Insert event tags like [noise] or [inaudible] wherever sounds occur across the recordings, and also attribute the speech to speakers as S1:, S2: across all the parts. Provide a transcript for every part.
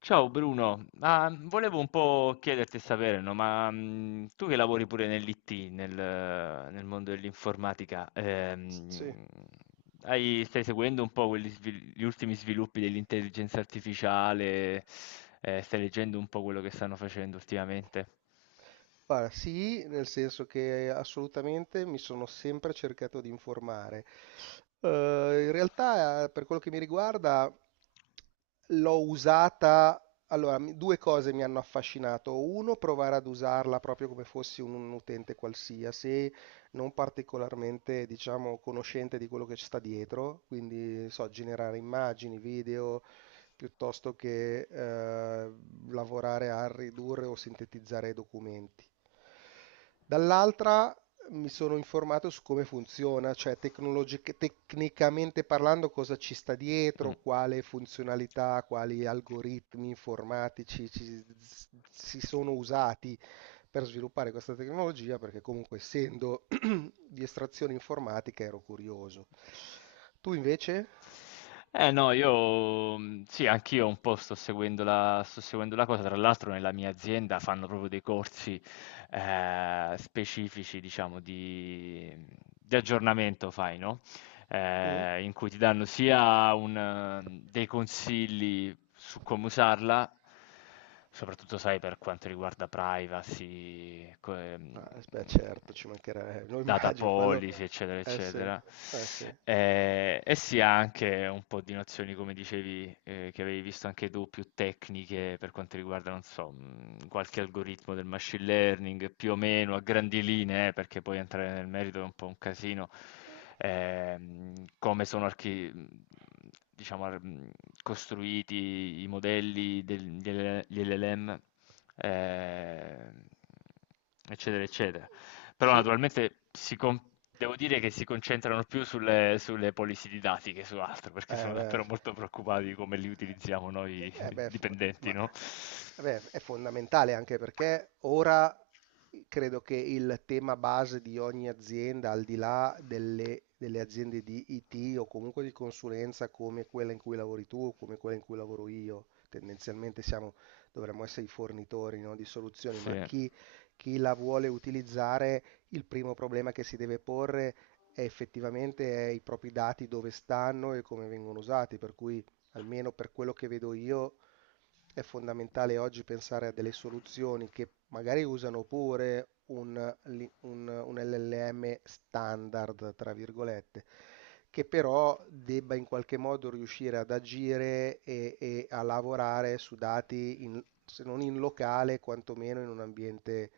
S1: Ciao Bruno. Volevo un po' chiederti e sapere, no, ma tu che lavori pure nell'IT, nel mondo dell'informatica,
S2: Sì,
S1: stai seguendo un po' gli ultimi sviluppi dell'intelligenza artificiale. Stai leggendo un po' quello che stanno facendo ultimamente?
S2: guarda, sì, nel senso che assolutamente mi sono sempre cercato di informare. Eh, In realtà, per quello che mi riguarda, l'ho usata. Allora, due cose mi hanno affascinato. Uno, provare ad usarla proprio come fossi un utente qualsiasi, non particolarmente, diciamo, conoscente di quello che ci sta dietro, quindi, so, generare immagini, video, piuttosto che lavorare a ridurre o sintetizzare i documenti. Dall'altra mi sono informato su come funziona, cioè tecnicamente parlando cosa ci sta
S1: Mm.
S2: dietro, quale funzionalità, quali algoritmi informatici si sono usati per sviluppare questa tecnologia, perché comunque essendo [clears throat] [coughs] di estrazione informatica ero curioso. Tu invece?
S1: No, io sì, anch'io un po' sto seguendo la cosa. Tra l'altro nella mia azienda fanno proprio dei corsi, specifici diciamo di di aggiornamento fai, no,
S2: Mm?
S1: in cui ti danno sia un dei consigli su come usarla, soprattutto sai per quanto riguarda privacy,
S2: Ah, beh, certo, ci mancherebbe, lo
S1: data
S2: immagino, quello
S1: policy, eccetera,
S2: eh sì,
S1: eccetera.
S2: eh sì.
S1: E si ha anche un po' di nozioni, come dicevi, che avevi visto anche tu, più tecniche per quanto riguarda, non so, qualche algoritmo del machine learning, più o meno a grandi linee, perché poi entrare nel merito è un po' un casino, come sono archi mhmm, diciamo ar mhmm, costruiti i modelli del delle degli LLM, ehm, eccetera, eccetera. Però
S2: Sì,
S1: naturalmente si con Devo dire che si concentrano più sulle policy didattiche, su altro, perché
S2: eh
S1: sono
S2: beh,
S1: davvero molto preoccupati di come li utilizziamo noi
S2: eh
S1: [laughs]
S2: beh,
S1: dipendenti, no?
S2: vabbè, è fondamentale anche perché ora credo che il tema base di ogni azienda, al di là delle aziende di IT o comunque di consulenza come quella in cui lavori tu o come quella in cui lavoro io, tendenzialmente siamo, dovremmo essere i fornitori, no, di soluzioni, ma
S1: Sì.
S2: chi la vuole utilizzare, il primo problema che si deve porre è effettivamente è i propri dati dove stanno e come vengono usati, per cui almeno per quello che vedo io, è fondamentale oggi pensare a delle soluzioni che magari usano pure un LLM standard, tra virgolette, che però debba in qualche modo riuscire ad agire e a lavorare su dati, se non in locale, quantomeno in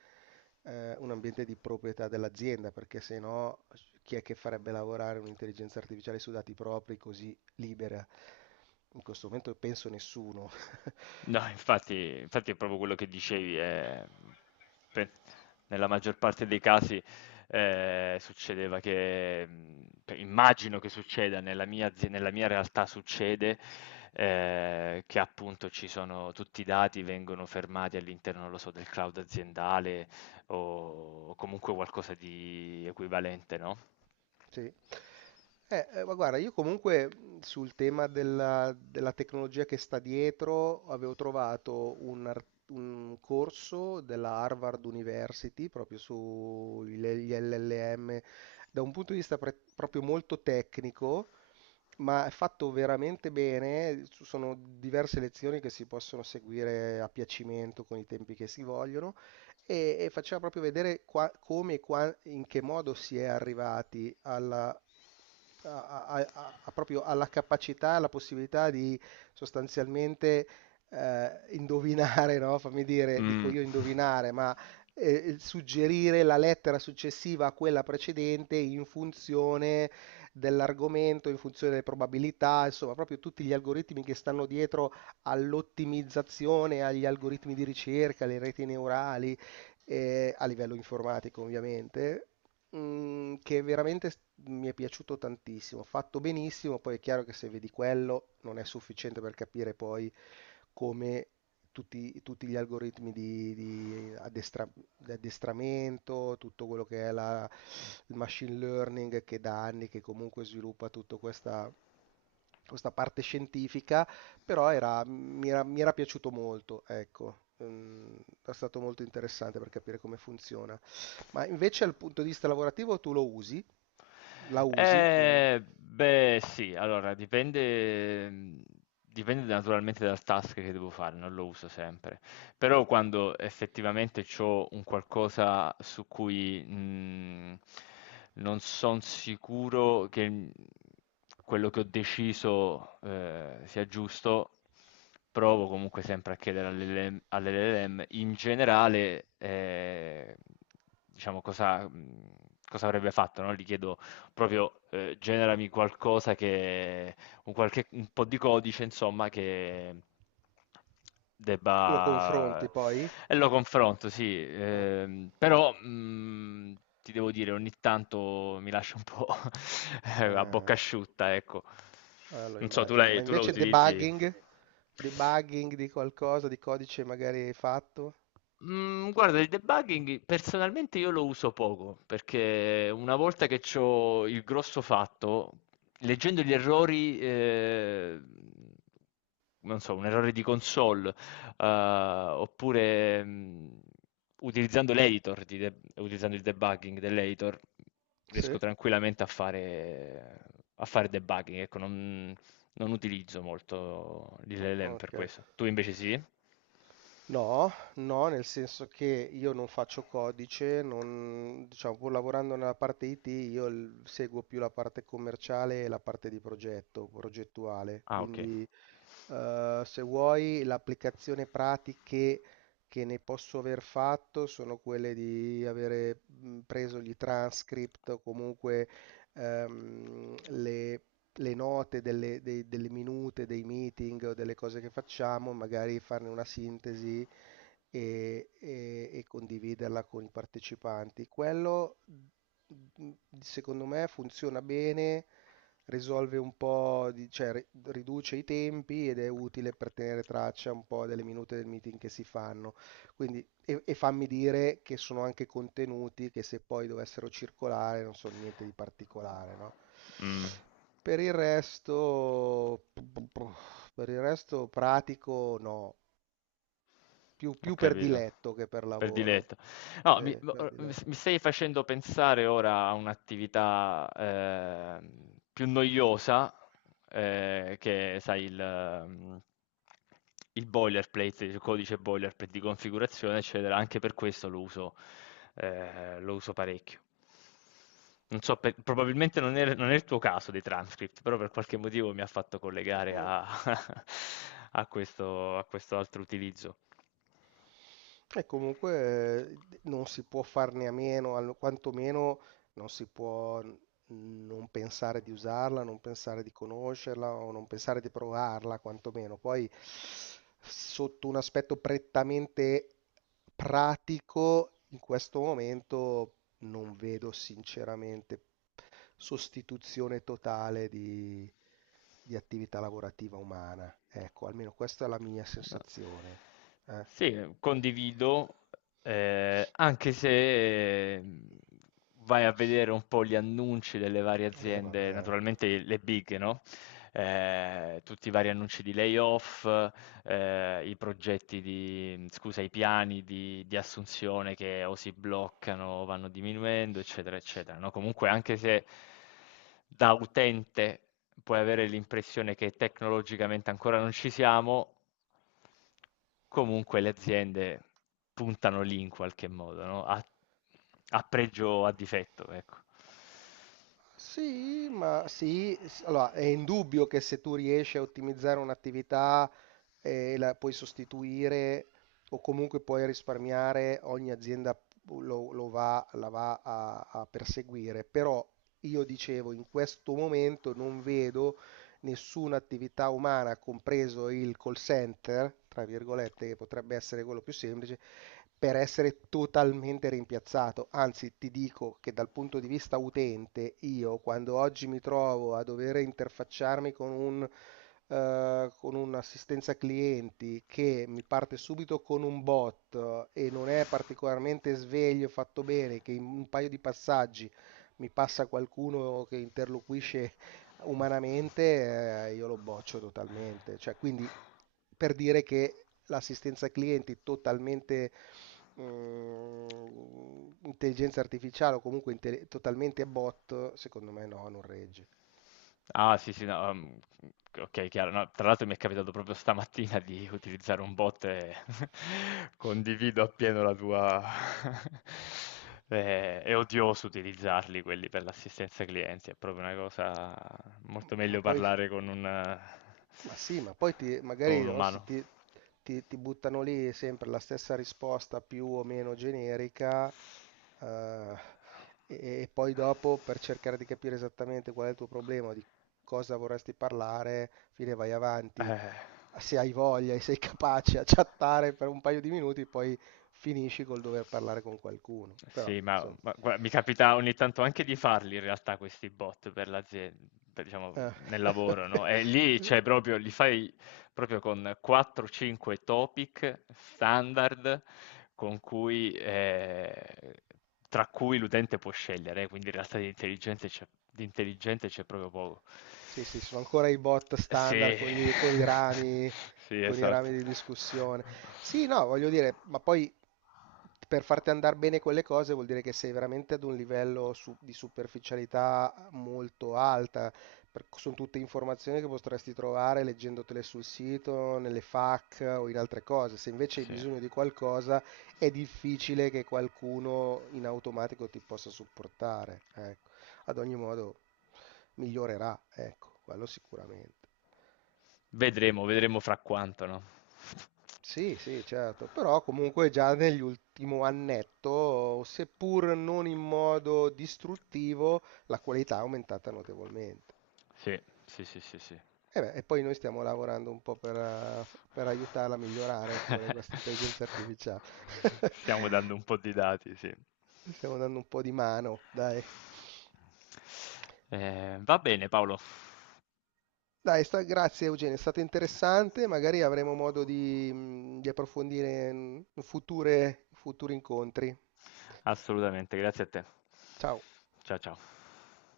S2: un ambiente di proprietà dell'azienda, perché se no chi è che farebbe lavorare un'intelligenza artificiale su dati propri così libera? In questo momento penso nessuno. [laughs]
S1: No, infatti, infatti è proprio quello che dicevi, pe- nella maggior parte dei casi succedeva che, immagino che succeda, nella mia realtà succede, che appunto ci sono tutti i dati vengono fermati all'interno, non lo so, del cloud aziendale o comunque qualcosa di equivalente, no?
S2: Sì. Ma guarda, io comunque sul tema della tecnologia che sta dietro avevo trovato un corso della Harvard University proprio sugli LLM da un punto di vista proprio molto tecnico, ma è fatto veramente bene. Ci sono diverse lezioni che si possono seguire a piacimento con i tempi che si vogliono e faceva proprio vedere come e in che modo si è arrivati alla, a- a- a- a- proprio alla capacità, alla possibilità di sostanzialmente indovinare, no? Fammi dire, dico
S1: Mm.
S2: io
S1: [laughs]
S2: indovinare, ma suggerire la lettera successiva a quella precedente in funzione dell'argomento in funzione delle probabilità, insomma, proprio tutti gli algoritmi che stanno dietro all'ottimizzazione, agli algoritmi di ricerca, alle reti neurali, a livello informatico ovviamente, mm, che veramente mi è piaciuto tantissimo, fatto benissimo. Poi è chiaro che se vedi quello non è sufficiente per capire poi come tutti gli algoritmi di addestramento, tutto quello che è il machine learning che da anni che comunque sviluppa tutta questa, questa parte scientifica, però era- mi era, mi era piaciuto molto, ecco. Mm, è stato molto interessante per capire come funziona. Ma invece dal punto di vista lavorativo tu lo usi? La usi? Lo
S1: Beh, sì, allora dipende, dipende naturalmente dal task che devo fare, non lo uso sempre, però quando effettivamente ho un qualcosa su cui non sono sicuro che quello che ho deciso sia giusto, provo comunque sempre a chiedere all'LLM in generale, diciamo, cosa avrebbe fatto, no? Gli chiedo proprio generami qualcosa che, un po' di codice, insomma, che
S2: lo
S1: debba...
S2: confronti poi?
S1: E lo confronto, sì,
S2: Ah,
S1: però ti devo dire, ogni tanto mi lascia un po' [laughs] a
S2: eh.
S1: bocca asciutta, ecco.
S2: Lo
S1: Non so, tu,
S2: immagino. Ma
S1: tu lo
S2: invece
S1: utilizzi?
S2: debugging? Debugging di qualcosa, di codice magari hai fatto?
S1: Mm, guarda, il debugging personalmente io lo uso poco perché una volta che ho il grosso fatto, leggendo gli errori, non so, un errore di console, eh, oppure mm, utilizzando l'editor, di de- utilizzando il debugging dell'editor, riesco
S2: Sì?
S1: tranquillamente a fare debugging. Ecco, non utilizzo molto l'LLM per
S2: Ok.
S1: questo. Tu invece sì?
S2: No, no, nel senso che io non faccio codice, non, diciamo, pur lavorando nella parte IT, io seguo più la parte commerciale e la parte di progetto, progettuale.
S1: Ah, okay.
S2: Quindi eh, se vuoi, l'applicazione pratiche che ne posso aver fatto sono quelle di avere preso gli transcript o comunque ehm, le, le note delle minute, dei meeting o delle cose che facciamo, magari farne una sintesi e condividerla con i partecipanti. Quello, secondo me, funziona bene, risolve un po', cioè riduce i tempi ed è utile per tenere traccia un po' delle minute del meeting che si fanno. Quindi, e fammi dire che sono anche contenuti che se poi dovessero circolare non sono niente di particolare, no?
S1: Mh.
S2: Per il resto, per il resto pratico no, più,
S1: Ho
S2: più per
S1: capito,
S2: diletto che per
S1: per
S2: lavoro.
S1: diletto. No,
S2: Sì,
S1: mi,
S2: per diletto.
S1: mi stai facendo pensare ora a un'attività più noiosa, che sai, il boilerplate, il codice boilerplate di configurazione, eccetera. Anche per questo lo uso parecchio. Non so, probabilmente non è il tuo caso dei transcript, però per qualche motivo mi ha fatto collegare
S2: Mm.
S1: a, [laughs] a questo altro utilizzo.
S2: E comunque non si può farne a meno, quantomeno non si può n- non pensare di usarla, non pensare di conoscerla o non pensare di provarla, quantomeno. Poi sotto un aspetto prettamente pratico, in questo momento non vedo sinceramente sostituzione totale di attività lavorativa umana. Ecco, almeno questa è la mia
S1: No.
S2: sensazione. Eh,
S1: Sì, condivido, anche se vai a vedere un po' gli annunci delle varie
S2: eh
S1: aziende,
S2: vabbè.
S1: naturalmente le big, no? Tutti i vari annunci di layoff, i progetti di scusa, i piani di assunzione che o si bloccano o vanno diminuendo, eccetera, eccetera, no, comunque anche se da utente puoi avere l'impressione che tecnologicamente ancora non ci siamo, comunque le aziende puntano lì in qualche modo, no, a pregio o a difetto, ecco.
S2: Sì, ma sì, allora è indubbio che se tu riesci a ottimizzare un'attività e la puoi sostituire o comunque puoi risparmiare, ogni azienda la va a, a perseguire. Però io dicevo, in questo momento non vedo nessuna attività umana, compreso il call center, tra virgolette, che potrebbe essere quello più semplice, per essere totalmente rimpiazzato. Anzi, ti dico che dal punto di vista utente, io quando oggi mi trovo a dover interfacciarmi con un con un'assistenza clienti che mi parte subito con un bot e non è particolarmente sveglio, fatto bene, che in un paio di passaggi mi passa qualcuno che interloquisce umanamente, io lo boccio totalmente. Cioè, quindi per dire che l'assistenza ai clienti totalmente mm, intelligenza artificiale o comunque totalmente bot, secondo me no, non regge.
S1: Ah sì, sì, no, okay, chiaro. No, tra l'altro mi è capitato proprio stamattina di utilizzare un bot e [laughs] condivido appieno la tua [laughs] è odioso utilizzarli quelli per l'assistenza clienti, è proprio una cosa, molto
S2: Ma
S1: meglio
S2: poi
S1: parlare
S2: ma sì, ma poi ti-
S1: con
S2: magari
S1: un
S2: no,
S1: umano.
S2: si ti, ti- ti buttano lì sempre la stessa risposta più o meno generica, eh, e poi dopo per cercare di capire esattamente qual è il tuo problema, di cosa vorresti parlare, fine vai avanti.
S1: Eh.
S2: Se hai voglia e sei capace a chattare per un paio di minuti, poi finisci col dover parlare con qualcuno. Però,
S1: Sì,
S2: insomma,
S1: ma gua mi capita ogni tanto anche di farli in realtà questi bot per diciamo
S2: eh.
S1: nel lavoro, no,
S2: [laughs]
S1: e lì cioè proprio li fai proprio con 4-5 topic standard con cui, tra cui l'utente può scegliere, quindi in realtà di intelligente c'è proprio poco.
S2: Sì, sì, sono ancora i bot standard
S1: Sì,
S2: con
S1: [laughs] sì,
S2: con i
S1: esatto.
S2: rami di discussione. Sì, no, voglio dire, ma poi per farti andare bene quelle cose vuol dire che sei veramente ad un livello di superficialità molto alta. Per- sono tutte informazioni che potresti trovare leggendotele sul sito, nelle FAQ o in altre cose. Se invece hai
S1: Sì.
S2: bisogno di qualcosa, è difficile che qualcuno in automatico ti possa supportare. Ecco. Ad ogni modo migliorerà, ecco, quello sicuramente.
S1: Vedremo, vedremo fra quanto, no?
S2: Sì, sì, certo, però comunque già nell'ultimo annetto, seppur non in modo distruttivo, la qualità è aumentata notevolmente.
S1: Sì, sì, sì, sì, sì.
S2: E, beh, e poi noi stiamo lavorando un po' per aiutarla a migliorare pure questa intelligenza
S1: [laughs]
S2: artificiale.
S1: Stiamo
S2: [laughs]
S1: dando un po' di dati, sì.
S2: Stiamo dando un po' di mano, dai.
S1: Va bene, Paolo.
S2: Dai, sta- grazie Eugenio, è stato interessante, magari avremo modo di approfondire in futuri incontri.
S1: Assolutamente, grazie a te.
S2: Ciao.
S1: Ciao, ciao.